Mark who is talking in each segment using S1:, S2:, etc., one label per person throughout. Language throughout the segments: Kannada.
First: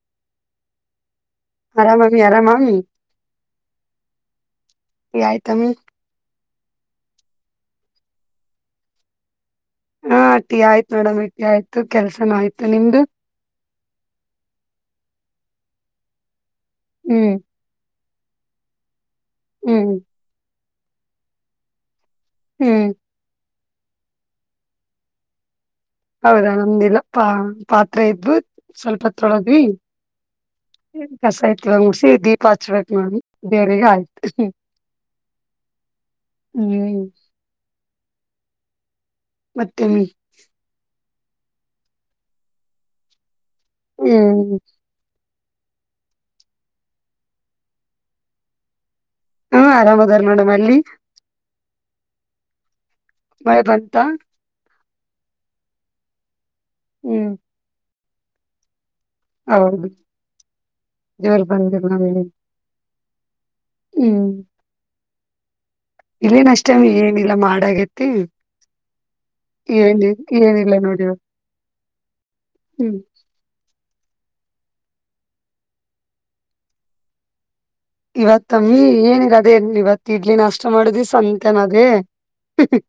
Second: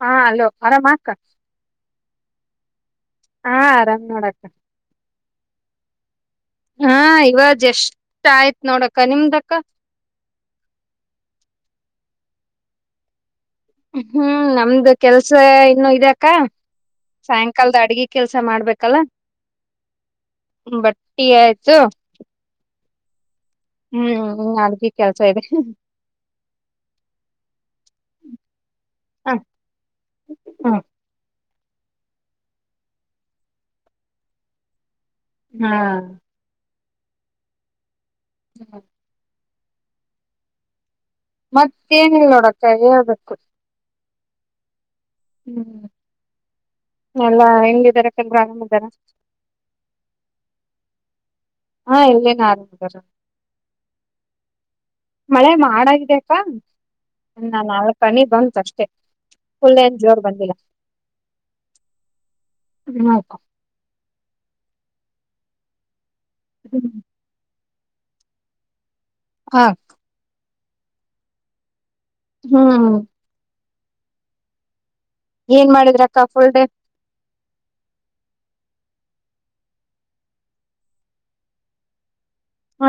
S1: ಹಾ ಅಲೋ ಆರಾಮ ಆಕ್ಕ
S2: ಆರಾಮಾಮಿ ಆರಾಮಾಮಿ
S1: ಹಾ ಆರಾಮ್ ನೋಡಕ್ಕ
S2: ಟೀ ಆಯ್ತಮ್ಮಿ
S1: ಹಾ ಇವಾಜ್ ಎಷ್ಟ ಆಯ್ತ್ ನೋಡಕ ನಿಮ್ದಕ್ಕ
S2: ಹಾ ಟ್ಟಿ ಆಯ್ತು ನೋಡಮ್ಮಿ ಇಟ್ಟಿ ಆಯ್ತು ಕೆಲ್ಸನ ಆಯ್ತು ನಿಮ್ದು
S1: ಹ್ಮ್ ನಮ್ದು ಕೆಲ್ಸ ಇನ್ನುೂ ಇದಾಕ್ಕ
S2: ಹ್ಮ್
S1: ಸಾಯಂಕಾಲದ ಅಡ್ಗಿ ಕೆಲ್ಸ ಮಾಡ್ಬೇಕಲ್ಲ
S2: ಹ್ಮ್
S1: ಬಟ್ಟಿ ಆಯ್ತು
S2: ಹ್ಮ್
S1: ಹ್ಮ್ ಅದಕಿ ಕೆಲ್ಸ ಇದೆ
S2: ಹೌದಾ ನಮ್ದಿಲ್ಲ ಪಾ ಪಾತ್ರೆ ಇದದ್ದು ಸ್ವಲ್ಪ
S1: ಹ
S2: ತೊಳದ್ವಿ ಕಸಾಯತ್ ಒಂಗ ಮುಸಿ ದೀಪ ಹಚ್ಬೇಕಕ್ ನಾನು ದೇವ್ರಿಗೆ ಆಯ್ತು
S1: ಹಾ
S2: ಹ್ಮ್
S1: ಹಾ
S2: ಮತ್ತೆ
S1: ಮತ್ತೇಏನಿಲ್ಲ ನೋಡಾಕ ಹೇಳ್ಬೇಕು
S2: ಹ್ಮ್
S1: ಹ್ಮ್ ಎಲ್ಲ ಹೆಂಗಿದಾರ ಕೆಲ್ ಗ ಬ್ರಾಂಡ್ಮುಗ್ಧರ
S2: ಹಾ ಆರಾಮ್ದಾರ ಮೇಡಮ್ ಅಲ್ಲಿ
S1: ಹಾ ಎಲ್ಲೇನ ಆರಾಮದಾರ
S2: ಮ ಬಂತ
S1: ಮಳೆ ಮಾಡಾಗಿದೆ
S2: ಹ್ಮ್
S1: ಅಕ್ಕನ್ನಾ ನಾಲ್ಕನಿ ಬಂತ ಅಷ್ಟೇ ಫುಲ್
S2: ಹೌದು
S1: ಏನ್ ಜೋರ್ ಬಂದಿಲ್ಲ
S2: ಜೋರ್ ಬಂದ ಮಿಣಿ
S1: ಟಿವಿ ನೋಡಕ
S2: ಹ್ಮ್ ಇಲ್ಲೇನ್ ಅಷ್ಟ ಏನಿಲ್ಲಾ ಮಾಡಾಗತಿ
S1: ಹಾ
S2: ಏನ್ ಏನಲ್ಲ ನೋಡಿವ
S1: ಹ್ಮ್ ಏನ್ ಮಾಡಿದ್ರಕ್ಕ ಫುಲ್ ಡೇ
S2: ಇವತ್ತವಿ ಏನಗ ಅದೇವತ್ ಇಡ್ಲಿ ನಷ್ಟ ಮಾಡುದಿ ಸಂತೆನ ಅದೇ
S1: ಹ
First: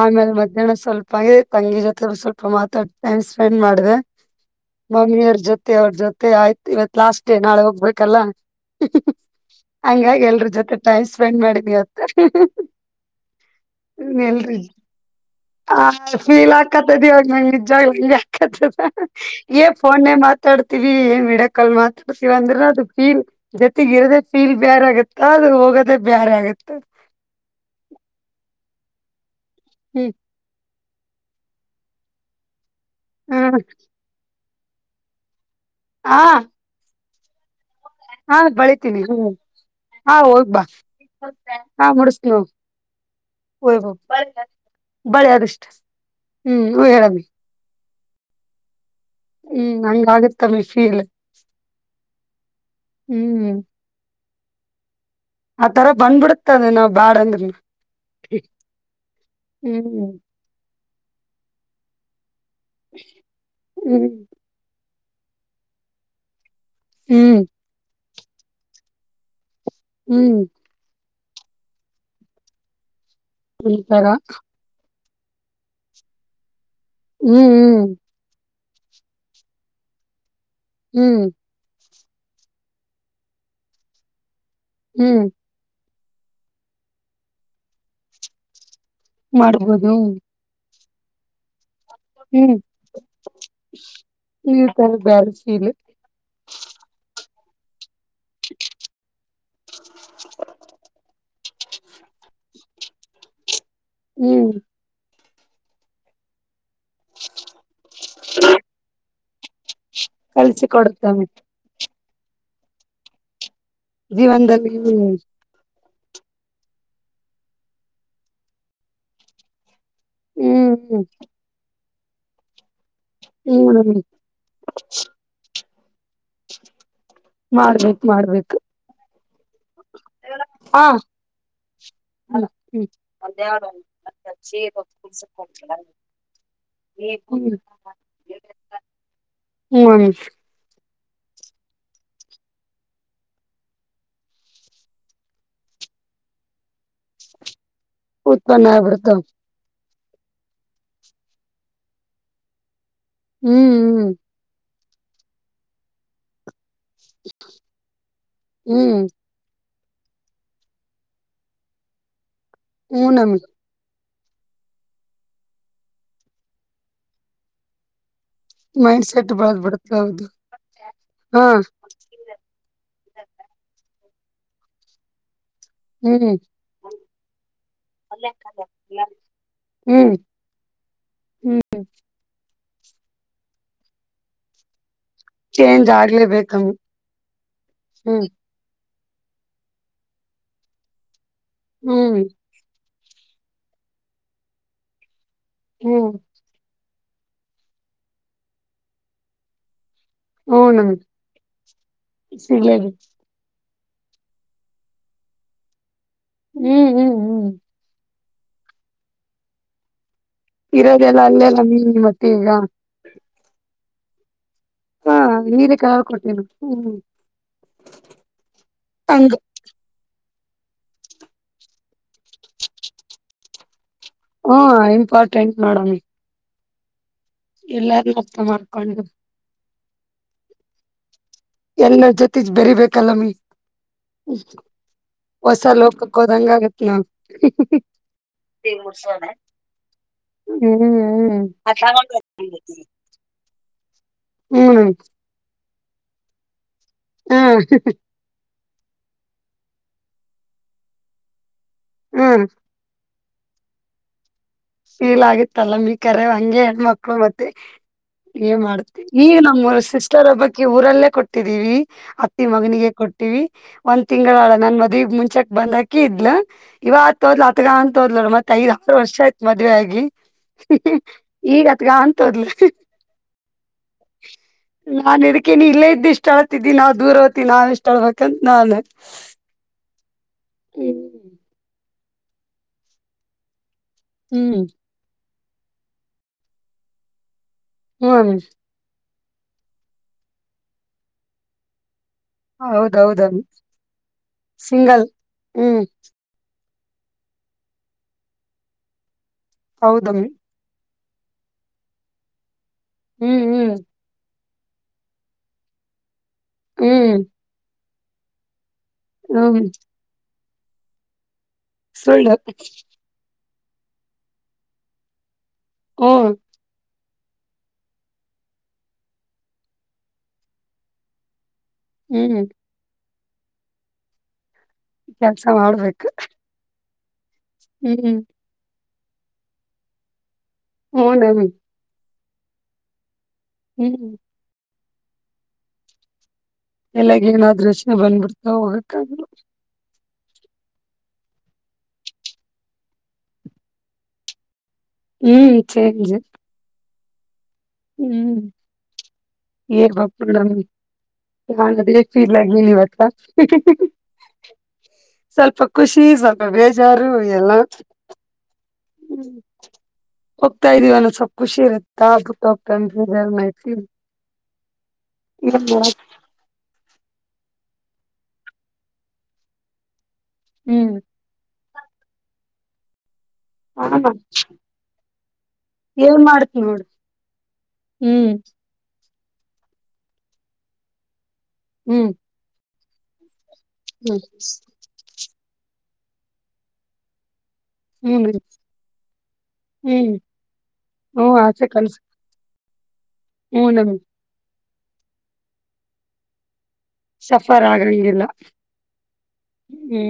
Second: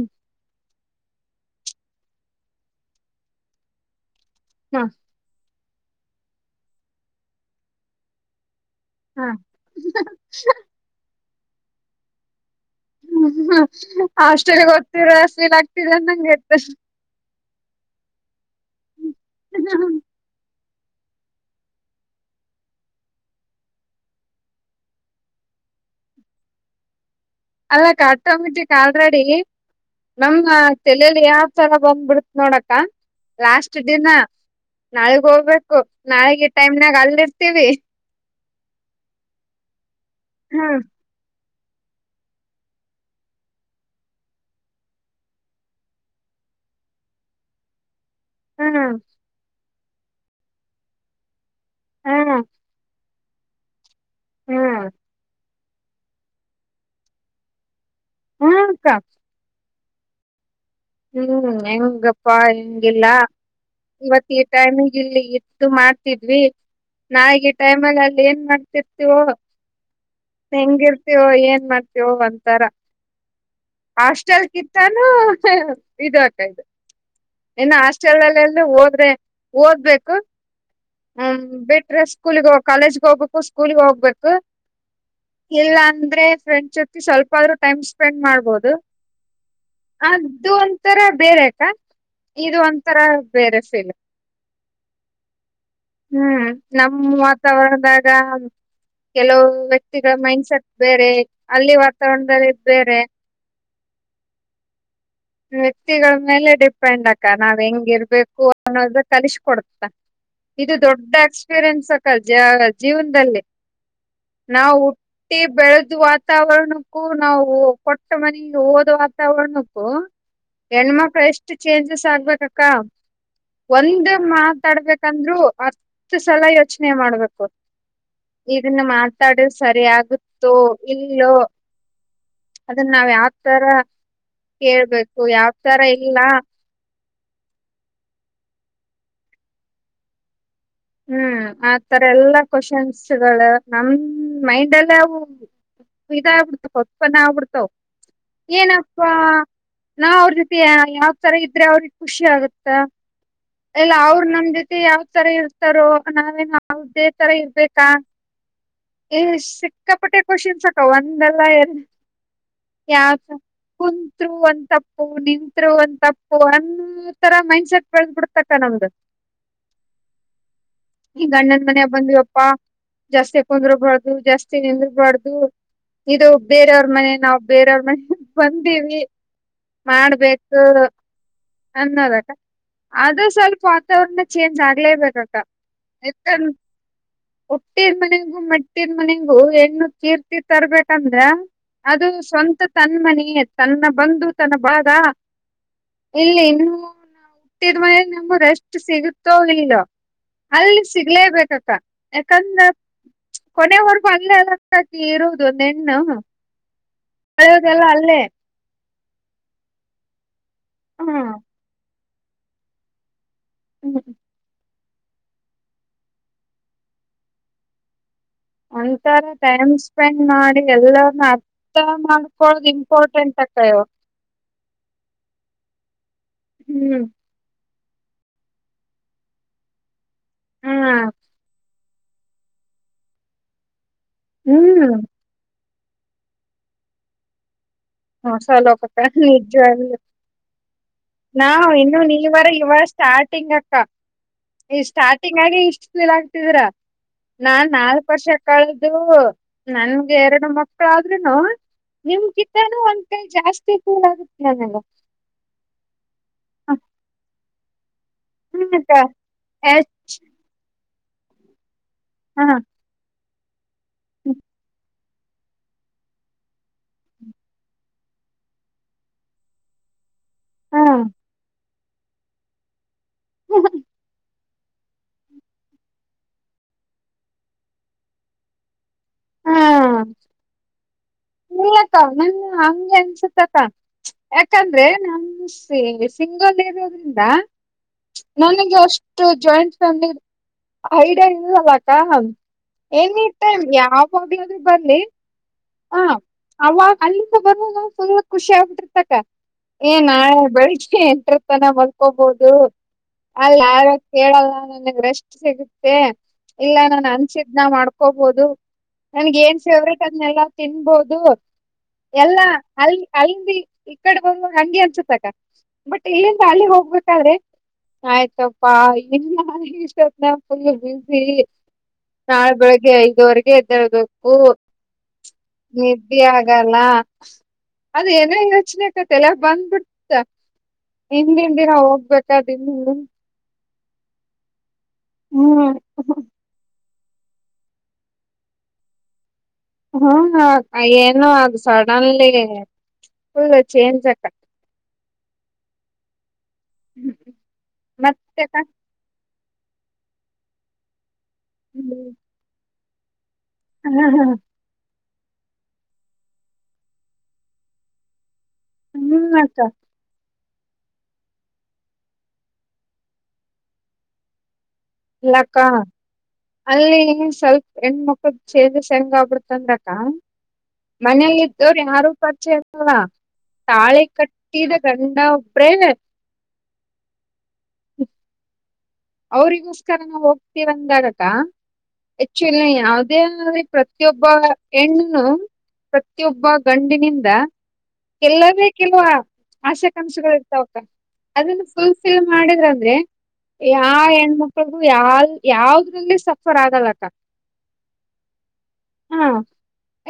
S2: ಆಮೇಲೆ ಮಧ್ಯಾಹ್ನ ಸ್ವಲ್ಪ ಅಂಗೆ ತಂಗಿ ಜೊತೆ ಸ್ವಲ್ಪ ಮಾತಾ ಟೈಮ್ ಸ್ಪೆಂಡ್ ಮಾಡಿದೆ
S1: ಹ
S2: ಮಮ್ಮಿಯರ ಜೊತೆ ತೆ ಅವ್ರ ಜೊತೆ ಆಯ್ತು ಇವತ್ ಲಾಸ್ಟ್ ಡೇ ನಾಳೆ ಹೋಗ್ಬೇಕಲ್ಲ
S1: ಹ
S2: ಹಂಗಾಗಿ ಎಲ್ರ ಜೊತೆ ಟೈಮ್ ಸ್ಪೆಂಡ್ ಮಾಡಿದವಿವತ್ತ
S1: ಹ್ಮ್ ಹ ಹಾಸ್ಟೆಲ್ಗೆ ಓದ್ತರ ಸೀಲ್ ಆಗ್ತಿದೆ ಅಂದಂಗಗೆ ಎತ್ತ
S2: [unintelligible] ಫೋನ್ ಮಾತಾಡ್ ವಿ ಏನ್ ಮಿಡಕಲ್ ಮಾತಾಡ್ತೀವಿ ಅಂದ್ರ ಅದುೀ ಜೊತೆಗ ಇರದೆ ಫೀಲ್ ಬೇರ್ ಆಗುತ್ತ ಅದು ಹೋಗೋದ ಬೇರ ಆಗತ್ತ
S1: ಅಲ್ಲ ಕಟ್ತೋಗ್ಬಿಟ್ಟಿಕ್ಕೆ ಆಲ್ರೆಡಿ ನಮ್ಮ ತಲಲಿ ಯಾವ್ ತರ ಬಂದ್ಬಿಡ್ತ್ ನೋಡಕ್ಕ
S2: ಹ್ಮ್
S1: ಲಾಸ್ಟ್ ಡಿನಾ ನಾಳಗ್ ಹೋಗ್ಬೇಕ
S2: ಹಾ
S1: ನಾಳೆ ಟೈಮ್ನಾಗ ಅಲ್ಲಿ ಇರ್ತೀವಿ
S2: ಹಾ ಬೆಳಿತೀನಿ ಹ್ಮ್ ಹಾ ಹೋಗ್ಬಾ
S1: ಹ್ಮ್
S2: ಹಾ ಮುಡಿಸನು. ಕೂಲಿ ಹೋಗ್ ಬಳೆ ಅರಿಷ್ಟ ಹ್ಮ್ ಯುಹೇಳವಿ [inaudible]
S1: ಹ್ಮ.
S2: ಹ್ಮ್ ಹಂಗ ಆಗತ್ತ ಮಿಷೀಲ್.
S1: ಹಾ.
S2: ಹ್ಮ್
S1: ಹ್ಮ್
S2: ಆತರ ಬಂದ್ಬಿಡತದೆ ನಾವ್ ಬ್ಯಾಡ ಅಂದ್ರನು
S1: ಹ್ಮ್ಕ
S2: ಹ್ಮ್.
S1: ಹ್ಮ್ ಹೆಂಗಪ್ಪಾ ಹೆಂಗಿಲ್ಲಾ
S2: ಹ್ಮ್
S1: ಇವತ್ತ ಈ ಟೈಮಿಂಗ, ಇಲ್ಲಿ ಇಟ್ಟ ಮಾಡ್ತಿದ್ವಿ
S2: ಹ್ಮ್
S1: ನಾಳಿಗಿ ಟೈಮ್ಲ್ಲಿ ಅಲ್ಲಿ ಏನ್ ಮಾಡ್ತಿರ್ತೀವೋ.
S2: ಹ್ಮ್
S1: ಹೆಂಗಿರ್ತವೋ, ಏನ್ ಮಾಡ್ತವೋ ಒಂತರ.
S2: ಈ ತರ
S1: ಹಾಸ್ಟೆಲ್ ಕಿತ್ತಾನೂ ಇದ ಅಕ್ಕ ಇದ.
S2: ಹ್ಮ್
S1: ಇನ್ನು
S2: ಹ್ಮ್
S1: ಹಾಸ್ಟೆಲ್ಲ್ಲೆಲ್ಲ ಹೋದ್ರೆ ಓದ್ಬೇಕು.
S2: ಹ್ಮ್
S1: ಹ್ಮ ಬಿಟ್ರೆಷ್ಟ, ಸ್ಕೂಲ್ಗೆ ಹೋಗ ಕಾಲೇಜ್ಗೆ ಹೋಗ್ಬೇಕು, ಸ್ಕೂಲ್ಗೆ ಹೋಗ್ಬೇಕು,
S2: ಹ್ಮ್
S1: ಇಲ್ಲ ಅ ದ್ರೆ ಫ್ರೆಂಡ್ ಜೊತೆಗೆ ಸ್ವಲ್ಪ ಆದ್ರೂ ಟೈಮ್ಪೆಂಡ್ ಮಾಡ್ಬಹದು.
S2: ಮಾಡ್ಬೋದು.
S1: ಒಂಥರಾ ಬೇರೆ ಅಕ್ಕ
S2: ಹ್ಮ್
S1: ಇದು ಒಂತರ ಬೇರೆ ಫೀಲ.
S2: [unintelligible] ಫೀಲ್
S1: ಹ್ಮ್ ನಮ್ಮ್ ವಾತಾವರಣದಾಗ, ಕೆಲವುಯ ವ್ಯಕ್ತಿಗಳ ಮೈಂಡ್ಸೆಟ್ ಬೇರೆ, ಅಲ್ಲಿ ವಾತಾವರಣದಲ್ಲಿ ಬೇರೆ,
S2: ಹ್ಮ್.
S1: ವ್ಯಕ್ತಿಗಳ ಮೇಲೆ ಡಿಪೆಂಡ್ ಅಕ್ಕ ನಾವ್ ಹೆಂಗಿರ್ಬೇಕು ಅನ್ನೋದ ಕಲಿಸಕ ಕೊಡ್ತ.
S2: ಕಲ್ಸಿ
S1: ಇದು ದೊಡ್ಡ
S2: ಕೊಡುತ್ತಮ್ಮಿ
S1: ಎಕ್ಸ್ಪೀರಿಯನ್ಸ್ ಅಕ್ಕ ಜ ಜೀವನದಲ್ಲಿ.
S2: ಜೀವನದಲ್ಲಿ
S1: ನಾವು
S2: ಹ್ಮ್
S1: ಹುಟ್ಟಿ ಬೆಳೆದುವ ವಾತಾವರಣಕ್ಕೂ, ನಾವು ಕೊಟ್ಟ ಮನೆಗೆ ಓದ ವಾತಾವರಣಕ್ಕೂ,
S2: ಹ್ಮ್
S1: ಹೆಣ್ಮಕ್ಳ ಎಷ್ಟು ಚೇಂಜಸ್ ಆಗ್ಬೇಕಕ್ಕ.
S2: ಹ್ಮ್
S1: ಒಂದ ಮಾತಾಡ್ಬೇಕಂದ್ರು, ಹತ್ ಸಲ ಯೋಚ್ ಚನೆ ಮಾಡ್ಬೇಕು
S2: ಮಾಡ್ಬೇಕು ಮಾಡ್ಬೇಕು
S1: ಈಗ ನಾ ಮಾತಾಡ್ರಾ ಸರಿ ಆಗುತ್ತೋ
S2: ಹಾ
S1: ಇಲ್ಲೋ,
S2: [inaudible]
S1: ಅದನ್ನ ನಾವ್ ಯಾವ ತರ ಕೇಳ್ಬೇಕು, ಯಾವ ತರ ಇಲ್ಲ,
S2: ಹ್ಮ, ಹ್ಮ
S1: ಹ್ಮ್ ಆತರ ಎಲ್ಲಾ ಕ್ವಶನ್ಸ್ಗಳೆ ನಮ ಮೈಂಡಲ್ಲೇ ಅವು, ಇದ ಆಗ್ಬಿಡ್ತ ಕೊತ್ಪನ ಆಗ್ಬಿಡ್ತಾವ
S2: ಉತ್ಪನ್ನ
S1: ಏನಪ್ಪ,
S2: ಆಗ್ಬಿಡ್ತಾವ
S1: ನಾ ಅವ್ರ ಜೊತೆ ಯಾವ ತರ ಇದ್ರೆ ಅವ್ರಿಗೆ ಖುಷಿ ಆಗುತ್ತ. ಎಲ್ಲ
S2: ಹ್ಮ್ ಹ್ಮ್
S1: ಅವರು ನಮ ಜೊತಿ ಯಾವ್ ತರ ಇರ್ತಾರೋ ನಾವೇ ಹೌದೇ ತರ ಇರ್ಬೇಕಾ,
S2: ಹ್ಮ್
S1: ಈ ಸಿಕ್ಕಾಪಟ್ಟೆ ಕೋಶನ್ಸ್ ಅಕ್ಕ ಒಂದಲ್ಲ ಎರಡ ಯಾ
S2: ಹ್ಮ್
S1: [unintelligible]
S2: ನಮ್ಗೆ
S1: ಕುಂತ್ರು ಒಂದ ತಪ್ಪು, ನಿತ್ರು ಒಂದ ತಪ್ಪು, ಒಂತರ ಮೈಂಡ್ ಸೆಟ್ ಬೆಳ್ಬಡ
S2: ಮೈಂಡ್ ಸೆಟ್ ಬೆಳೆದಬಿಡುತ್ತಾ
S1: ಈಗ ನಮ್ಮ ಮನೆಗ ಬಂದಿವಿಪ್ಪಾ, ಜಾಸ್ತಿ ಕುಂದ್ರಬರು ಜಾಸ್ತಿ ನಿದರಬಾರ್ಧು. ಇದು
S2: ಹ್ಮ್
S1: ಬೇರೆಯವ್ರ ಮನೆ ನಾವು ಬೇರವ್ರ ಮನೆ ಬಂದೀವಿ.
S2: ಹ್ಮ್
S1: ಮಾಡ್ಬೇಕು, ಅನ್ನೋದ ಅಕ್ಕ ಅದು ಸ್ವಲ್ಪ ವಾತಾವರಣ ಚೇಂಜ್ ಆಗ್ಲೇಬೇ
S2: ಚೇಂಜ್
S1: [unintelligible]
S2: ಆಗ್ಲೇಬೇಕಮ್ಮ
S1: ಹಟ್ಟಿದ
S2: ಹ್ಮ್
S1: ಮನಿಗೂ, ಮೆಟ್ಟಿದ ಮನಿಗೂ, ಹೆಣ್ಣ ಕೀರ್ತಿ ತರರ್ಬೇಕಂದ್ರ, ಅದು
S2: ಹ್ಮ್
S1: ಸ್ವಂತ ತನ್ ಮನಿ, ತನ್ನ ಬಂದು ತನ್ನ ಬಳಗ,
S2: ಹ್ಮ್
S1: ಇಲ್ಲಿ ಇನ್ನು ನಾವು ಹುಟ್ಟಿದ ಮೇಲೆ ನಮಗು ರೆಸ್ಟ್ ಸಿಗುತ್ತೋ ಇಲ್ಲೋ.
S2: ಹ್ಮ್
S1: ಅಲ್ಲಿ
S2: ನಮ್
S1: ಸಿಗಲೇಬೇಕ ಅಕ್ಕ.
S2: [unintelligible]
S1: ಕೊನೆವರ್ಗು ಅಲ್ಲೇ ಅಲ್ಲ ಅಕ್ಕ ಇರುದು ಒಂದ್ ಹೆಣ್ಣು.
S2: ಹ್ಮ್, ಹ್ಮ್, ಹ್ಮ್
S1: ಕಳೆಯೋದೆಲ್ಲ ಅಲ್ಲೇ
S2: ಇರೋದೆಲ್ಲ
S1: ಹ್ಮ್
S2: ಅಲ್ಲೆಲ್ಲ ನೀ ಮತ್ತೆ ಈಗ.
S1: ಹ್ಮ್.
S2: [unintelligible]
S1: ಒಂತರ
S2: ಹಂಗ
S1: ಟೈಮ್ ಸ್ಪೆಂಡ್, ಮಾಡಿ ಎಲ್ಲರನ್ನ ಅರ್ಥ ಮಾಡ್ಕೊಳೋದು ಇಂಪಾರ್ಟೆಂಟ್ ಅಕ್ಕ ಇವ್ಗ್.
S2: ಹ್ಮ ಇಂಪಾರ್ಟೆಂಟ್ ನೋಡಮ.
S1: ಹ್ಮ್.
S2: ಎಲ್ಲಾರು ಮುಕ್ತ ಮಾಡ್ಕೊಂಡು.
S1: ಹ್ಮ್
S2: ಎಲ್ಲ ಜೊತೆ ಬೆರೀಬೇಕಲ್ಲ ಮ
S1: ಹ್ಮ್
S2: ಹೊಸ ಲೋಕ. ಕ್ಕೋದಂಗ ನವು.
S1: ಹೊಸ ಲೋಕಕ ನಿಜವಾಗಲೂ.
S2: ಹ್ಮ್ ಹ್ಮ್
S1: ನಾ ಇನ್ನು ನೀವರ ಇವ ಸ್ಟಾರ್ಟಿಂಗ್ ಅಕ್ಕ. ಈ
S2: ಹ್ಮ್
S1: ಸ್ಟಾರ್ಟಿಂಗ್ ಆಗಿ ಇಷ್ಟ ಕೀಲ್ ಆಗ್ತಿದ್ರ
S2: ಹ್ಮ್
S1: ನಾನ್ ನಾಲ್ಕ ವರ್ಷ. ಮ ಕಳದು ನನ್ಗೆ ಎರಡು ಮಕ್ಕಳ ಆದ ರನು
S2: ಹ್ಮ್
S1: ನಿಮಗಿ. ಒಂಟ ಜಾಸ್ತಿ ಇತ್ತು ನನ್.
S2: ಫೀಲ್ ಆಗಿತ್ತಲ್ಲಮ್ಮ ಕರೆ ಹಂಗೆ ಹೆಣ್ಮಕ್ಳು ಮತ್ತೆ. ಏ
S1: ಹ್ಮ್ ಅಕ್ಕ
S2: ಮಾಡ್ತ್ತ ಈಗ ನಮ್ಮ್ರು
S1: ಎಷ್ಟ್
S2: ಸಿಸ್ಟರ್ ಹಬ್ಬಕ್ಕೆ ಊರಲ್ಲೇ ಕೊಟ್ಟಿದ್ದೀವಿ. ಅತ್ತಿ
S1: ಹಾ
S2: ಮಗನಿಗೆ ಕೊಟ್ಟಿವವಿ ಒಂದ್ ತಿಂಗಳ ನನ್ ಮ. ದಿ ಮುಂಚೆಕ್ ಬಂದಕಿ ಇದ್ ಇವತ್ ತೋದ್ಲ ಆತ್ಗ ಅಂತ ತೋದ್ಲ ಮತ್ತತ್ ದ್ ಆರು ವರ್ಷ ಆಯತ. ಮದ್ವೆ ಆಗಿ
S1: ಹಾ
S2: ಈಗತ್ಗ ಅಂತೋದ್ಲಿ.
S1: ಹ್ಮ.
S2: ನಾಾನನ್ ಇದದಕೇನ ಇಲ್ಲೇ ಇದ್ದು ಇಷ್ಟು ಅಳತಿದ್ದಿ ನಾವ್ ದೂರವತ್ತತಿ ನಾವ ಇಷ್ಟು ಅಳ್ಬೇಕಂತ ನಾನ್.
S1: ಹಾ
S2: ಹ್ಮ್.
S1: ಇಲ್ಲಕ್ಕ ಹಂಗೆ ಅನ್ಸತ ಅಕ್ಕ
S2: ಹ್ಮ್
S1: ಯಾಕಂದ್ರೆ ನ. ಸಿಂಗಲ್ ಇರೋದ್ರಿಂದ
S2: ಹ್ಮ್
S1: ನನಗೆಷ್ಟ. ಷ್ಟ ಜಾಯಿಂಟ್ ಫ್ಯಾಮಿಲಿ ಐಡಿಯಾ ಇ ಅಲ್ಲಕ್ಕ. ಎನಿ
S2: ಹೌದೌದಮ್ಮಿ
S1: ಟೈಮ್ ಯಾವ ಹೋಗದ್ರೂ ಬನ್ನಿ.
S2: ಸಿಂಗಲ್ ಹ್ಮ್.
S1: ಅವಾಗ ಅಲ್ಲಿಂದ ಬರ್ ನ ಸ್ವಲ್ ಖುಷಿ ಆಗ್ಬಿಟ್ಟಿರ್ತಕ್ಕ ಏನ್
S2: ಹೌದಮ್ಮಿ
S1: ನಾಳೆ ಬಳಿ. ಎಟ್ರ ತನಮ್ಕೋ ಬಹುದು
S2: ಹ್ಮ್
S1: ಅಲಿ
S2: ಹ್ಮ್
S1: ಯರು ಕೇಳಲ್ಲ. ನನಗ್ ರೆಸ್ಟ್ ಸಿಗುತ್ತೆ ಇಲ್ಲ ನಾನು
S2: ಹ್ಮ್
S1: ಅನ್ಸಿದನ ಮಾಡ್ಕೋಬೋುದು. ನನ್ಗೆ ಏನ್
S2: ಹ್ಮ್
S1: ಫೇವ್ರೇಟ್ ಅದನ್ನಲ್ಲಾ ತಿನ್ಬೋದು
S2: ಸುಳ್ಳು
S1: ಎಲ್ಲಾ ಅಲ್ಲಿ ಅ. ಈ ಕಡೆ ಬಾಗ ಹಂಗಿ ಅನ್ಸತಕ ಬಟ್
S2: ಹ್ಮ್
S1: ಇಲ್ಲಿಂದ ಅಲ ಹೋಗ್ಬೇಕು. ಆಯ್ತಪ್ಪಾ ಇ ಇಷ್ಟತ್ನ ಫುಲ್ ಬಿಸಿ.
S2: ಹ್ಮ್
S1: ನಾಳೆ ಬೆಳಗ್ಗೆ ಐದುವರೆಗೆ ಎದ್ದಳ್ಬೇಕು.
S2: ಕೆಲ್ಸ ಮಾಡ್ಬೇಕು
S1: ನಿದಿ ಆಗಲ್ಲ. ಅದ
S2: ಹ್ಮ್
S1: ಎಂಗ್ರ ಯೋಚನೆಕತ್ತ ಎಲ್ಲ ಬಂದ್ಬಿಡ್ತ.
S2: ಹೂನಮ್ಮಿ
S1: ಹಿಂದಿನ ದಿನ ಹೋಗ್ಬೇಕದನ್ನು.
S2: ಹ್ಮ್.
S1: ಹ್ಮ್.
S2: ಎಲ್ಲಗ ಏನಾದ್ರೂಷನೆ ಬಂದ್ಬಿಡ್ತಾ ಹೋಗಕ್ಕಾಗಲ್ಲ.
S1: ಹ್ಮ ಏನು ಅದು ಸಡನ್ಲಿ. ಹೂ ಚೈನ್ ತಕ್ಕ.
S2: ಹ್ಮ್. [unintelligible]
S1: ಹ್ಮ್ ಮತ್ತೆ.
S2: ಡ್ ನದೀರ್ ನೀವತ್ರ. [unintelligible]
S1: ಹಾ ಹಾ.
S2: ಸ್ವಲ್ಪ ಖುಷಿ ಸ್ವಲ್ಪ ಬೇಜಾರು ಎಲ್ಲಾ.
S1: ಹ್ಮ್. [inaudible]
S2: ಹೋಗ್ತಾ ಇದಿವವಂದ ಸ್ವಲ್ಪ ಖುಷಿ ಇರುತ್ತಾ ಬುಟ್ಟ ಹೋಗ್ತ ಅ ಮೈತಿ.
S1: ಯಾಕ ಅಲ್ಲಿ. ಸ್ವಲ್ಪ ಹೆಣ ಮಕ್ಳ ಚೇಂಜಸ್ ಹೆಂಗ ಆಗ್ಬಿಡತ ಅಂದ್ರಕ
S2: ಹ್ಮ್
S1: ಮನೆಯಲ್ಲಿ. ಇವ್ರ ಯಾರು ಪರಿಚಯ ಆತಲ್ಲ.
S2: ಆಮ
S1: ತಾಳೆ ಕಟ್ಟಿದ ಗಂಡಾ ಒಬ್ರೇ.
S2: ಏನ್ ಮಾಡ್ತಿ ನೋಡು ಹ್ಮ್.
S1: ಅವರಿಿಗೋಸ್ಕರ ನಾವು ಹೋಗ್ತೀವಂದಾರಕ
S2: ಹ್ಮ್
S1: ಆಕ್ಚುಲಿ ಯಾವದೇ. ಪ್ರತಿಯೊಬ್ಬ
S2: ಹ್ಮ್
S1: ಹೆಣ್ಣನ್ನು ಪ್ರತಿಯೊಬ್ಬ ಗಂಡಿನಿಂದ.
S2: ಹ್ಮ್
S1: ಎಲ್ಲಾರ ಕೆಲವ
S2: ಹ್ಮ್
S1: ಆಶಾಕಾಂಕ್ಷೆಗಳು ಇರ್ತಾವಕ್ಕ.
S2: ಹ್ಮ್
S1: ಅದನ್ನು
S2: ಆಸೆ ಕನ್ಸ
S1: ಫುಲ್ ಫಿಲ್ ಮಾಡಿದ್ರ.
S2: ಹ್ಮ್
S1: ಯ
S2: ನಮ್
S1: ಹೆಣ್ಮಕ್ಳಗೂ ಯಾವ ಯಾವದ್ರಲ್ಲಿ ಸಫರ್ ಆಗ.
S2: ಸಫರ್ ಆಗ್ಲ ಇಿಲ್ಲ.
S1: ಹಾ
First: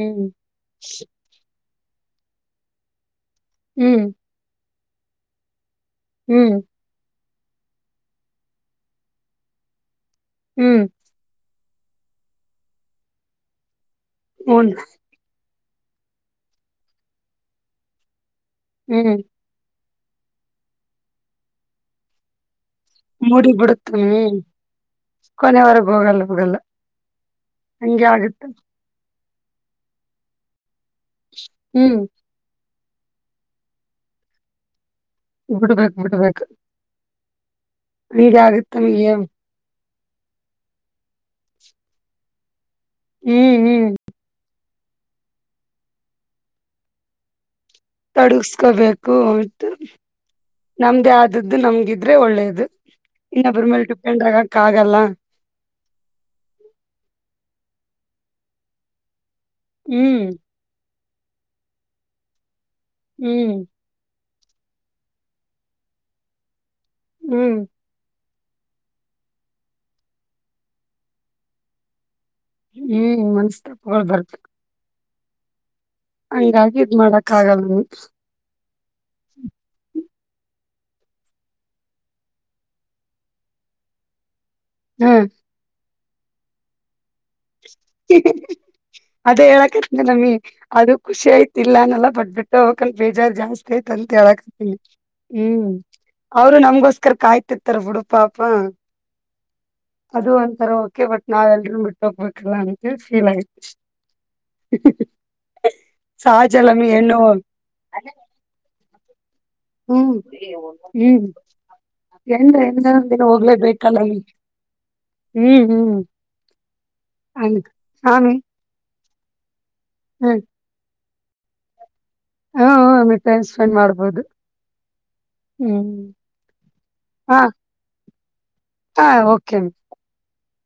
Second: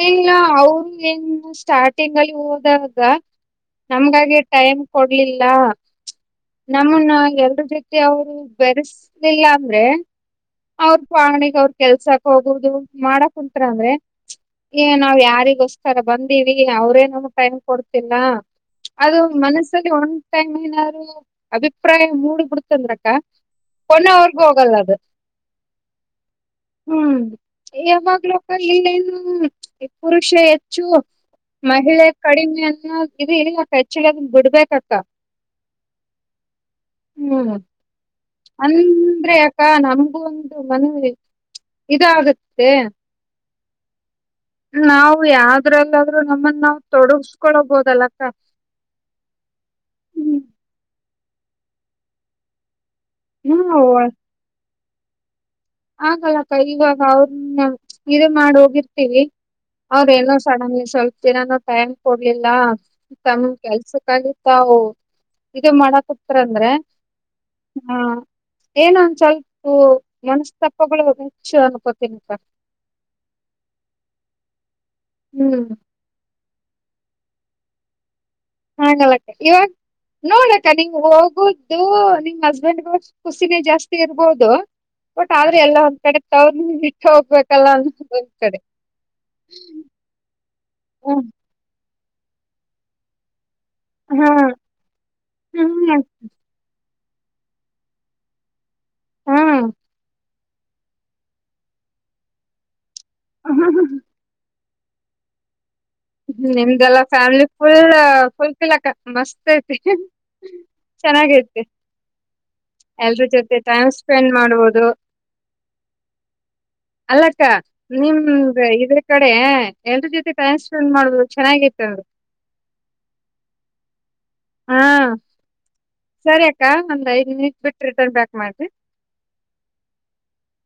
S1: ಈಗ ಅವರು ಏನ್. ಸ್ಟಾರ್ಟಿಂಗ್ ಅಲ್ಲಿ ಹೋದಾಗ
S2: ಹ್ಮ್
S1: ನಮ್ಗಾಗಿ ಟೈಮ್ ಕೊಡ್ಲಿಲ್ಲ.
S2: ಹ್ಮ್
S1: ನಮ್ಮನ್ನ ಎರ ಜೀತಿ ಅವರು ಬೆರೆಸಲಿಲ್ಲ ಅಂದ್ರೆ.
S2: ಹ್ಮ್
S1: ಅವ್ರ ವಂಗಣಗ್ ಅವ್ರ ಕೆಲ್ಸಕ್ ಹೋಗುದು ಮಾಡಕ್ ಕುಂಂತರ ಅಂದ್ರೆ.
S2: ಹೂನ್
S1: ಏ ನಾವ್ ಯಾರಿಗೋಸ್ತಾರ ಬಂದಿವವಿ ಅವ್ರೇನ ಟೈಮ್ ಕೊಡ್ತಿಲ್ಲ.
S2: ಹ್ಮ್
S1: ಅದು ಮನಸ್ಸಲ್ಲಿ ಒಂದ್ ಟೈಮ್ ಏನಾದ್ರು ಅಭಿಪ್ರಾಯ ಮೂಡ್ಬಿಡ್ತಲ್ರ.
S2: ಮೂಡಿ ಬಿಡುತ್ತ
S1: ಕೊಣ
S2: ಹ್ಮ್
S1: ಅವರ್ಗೂ ಹೋಗಲ್ಲ ಅದು.
S2: ಕೊನೆವರೆಗ ಹೋಗಲ್ಲ ಹೋಗಲ್ಲ
S1: ಹ್ಮ್
S2: ಹಂಗೆ
S1: ಯಾವಾಗ್ಲೋಕ
S2: ಆಗುತ್ತೆ
S1: ಇಲ್ಲನು. ಹ್ಮ್ ಈ ಪುರುಷ ಹೆಚ್ಚು
S2: ಹ್ಮ್
S1: ಮಹಿಳೆ ಕಡಿಮೆ. ಇದು ಇ ಹೆಚ್ಚದ ಬಿಡ್ಬೇಕಕ್ಕ.
S2: ಬಿಡ್ಬೇಕು ಬಿಡ್ಬೇಕು.
S1: ಹ್ಮ್
S2: ಹಂಗೆ ಆಗುತ್ತೆ ನಮಗೆ
S1: ಅಂದ್ರೆ ಅಕ್ಕ ನಮಗೂ ಒಂದು ಮನವಿ ಇದಾಗುತ್ತೆ.
S2: ಹ್ಮ್ ಹ್ಮ್.
S1: ನಾವು ಯಾವ್ದ್ರಲ್ಲಾದ್ರೂ ನಮ್ಮನ್ನ ನಾವವು ತೊಡಸ್ಕೊೊಳ್ಳಬಹದು.
S2: ತೊಡಗಸ್ಕೋಬೇಕು ಉಟು
S1: ಹ್ಮ್
S2: ನಮ್ದೇ ಆದದ್ದು ನಮ್ಗಿದ್ರೆ ಒಳ್ಳೇದು. ಇನ್ನೊಬ್ಬರ ಮೇಲೆ
S1: ಹ್ಮ್
S2: ಟುಪ್ೊಂಡ್ರಗಕ್ಕ ಆಗಲ್ಲ.
S1: ಆಗಲ್ಲಕ್ಕ ಇವಾಗ ಅವ್ರನ್ನ ಇದ ಮಾಡ ಹೋಗಿರ್ತೀವಿ.
S2: ಹ್ಮ್
S1: ಅವ್ರೇನೋ ಸಡನ್ ಸ್ವಲ್ಪ ದಿನಾನೂ ಟೈಮ್ ಕೊಡ್ಲಿಲ್ಲ ತಮ
S2: ಹ್ಮ್
S1: ಕೆಲ್ಸಕ್ಕಗ. ತಾವು ಇ ಮಾಡಕ್ತಾರ ಅಂದ್ರೆ.
S2: ಹ್ಮ್.
S1: ಏನಂದ ಸ್ವಲ್ಪ ಮನಸ್ತಪ್ಪಗಳು ಹೆಚ್ಚು ಅನ್ಕೋತೀನಿ ಸರ್.
S2: ಹ್ಮ ಮನ್ಸ್ತಪಗ ಬರ್ತ.
S1: ಹ್ಮ್.
S2: ಹಂಗಾಗಿ ಇದ್ ಮಾಡಾಕ್ ಆಗಲ್.
S1: ಹಾ ನಮತ್ತೆ ಇವಾಗ. ನೋಡಕ್ಕ ನೀಮ್ ಹೋಗುದು ನಿಮ್ ಹಸ್ಬೆಂಡ್ಗ ಖುಸಿನೇ ಜಾಸ್ತಿ ಇರ್ಬೋದು.
S2: ಹಾ
S1: ಬಟ್ ಆದ್ರೆ ಎಲ್ಲ ಒಂದ್ ಕಡೆ ತವ್ರ ಇಟ್ಟ ಹೋಗ್ಬೇಕಲ್ಲ ಅನ್ನ ಒಂದ್ ಕಡೆ.
S2: ಅದೇ ಹೇಳಕತ್ನ ಅವಿ ಅದು
S1: ಹ್ಮ್
S2: ಖುಷಿ ಆಯ್ತಿಲ್ಲನಲ್ಲ. ಬಟ್ ಬಿಟ್ಟ ಹೋಗಕ ಬೇಜಾರ್ ಜಾಸ್ತಿ ಆಯ್ತ ಅಂತ
S1: ಹಾ
S2: ಹೇಳಕ್ತನಿ ಹ್ಮ್ ಅವ್ರು ನಮ್ಗಸ್. ಅಕ್ಕರ್ ಕಾಯ್ತಿತರ್ ಬಿುಡುಪಾಪ.
S1: ಹ.
S2: ಅದು ಒಂಥರ ಓಕೆ ಬಟ್ ನಾವ ಎಲ್ರೂ ಬಿಟ್ಟ ಹೋಗ್ಬೇಕಿಲ್ಲ ಅಂತ ಫೀಲ್ ಆಯ್ತು. [unintelligible] ಸಹಜ ಅಲ್ಲಮ್ಮಿ
S1: ನಿಮ್ದೆಲ್ಲಾ
S2: ಹೆಣ್ಣು
S1: ಫ್ಯಾಮಿಲಿ ಫುಲ್ ಫುಫಲ್ ಮತ್.
S2: ಹ್ಮ್ ಹ್ಮ್
S1: ಚೆನ್ನಾಗತಿ.
S2: ಹೆಣ್ಣು ಹೆಣ್ಣು ದಿನ
S1: ಎಲ್ರ ಜೊತೆ ಟೈಮ್
S2: ಹೋಗ್ಲೇಬೇಕಲ್ಲಮ್ಮಿ
S1: ಸ್ಪೆಂಡ್ ಮಾಡ್ಬೋುದು.
S2: ಹ್ಮ್ ಹ್ಮ್
S1: ಅಲ್ಲಕ್ಕ
S2: ಹಂಗ ಆಮಿ
S1: ನಿಮ್ದ ಇದ. ಕಡೆ ಎನ್ರ ಜೊತೆ ಟೈಮ್ ಸ್ಪೆಂಡ್ ಮಾಡುದು ಚೆನ್ನಾಗಾಗಿತೆ ಅಂದರು.
S2: ಹ್ಮ ಹ್ಮ ಟೈಮ್ ಸ್ಪೆಂಡ್ ಮಾಡ್ಬೋದು.
S1: ಹಾ.
S2: ಹ್ಮ್
S1: ಸರಿ ಅಕ್ಕ ಒಂದ್ ಐದ್
S2: ಹಾ
S1: ನಿಮಿಟ್ ಬಿಟ್ಟ ರಿಟರ್ನ್ ಬ್ಯಾಕ್ ಮಾಡಿ.
S2: [unintelligible]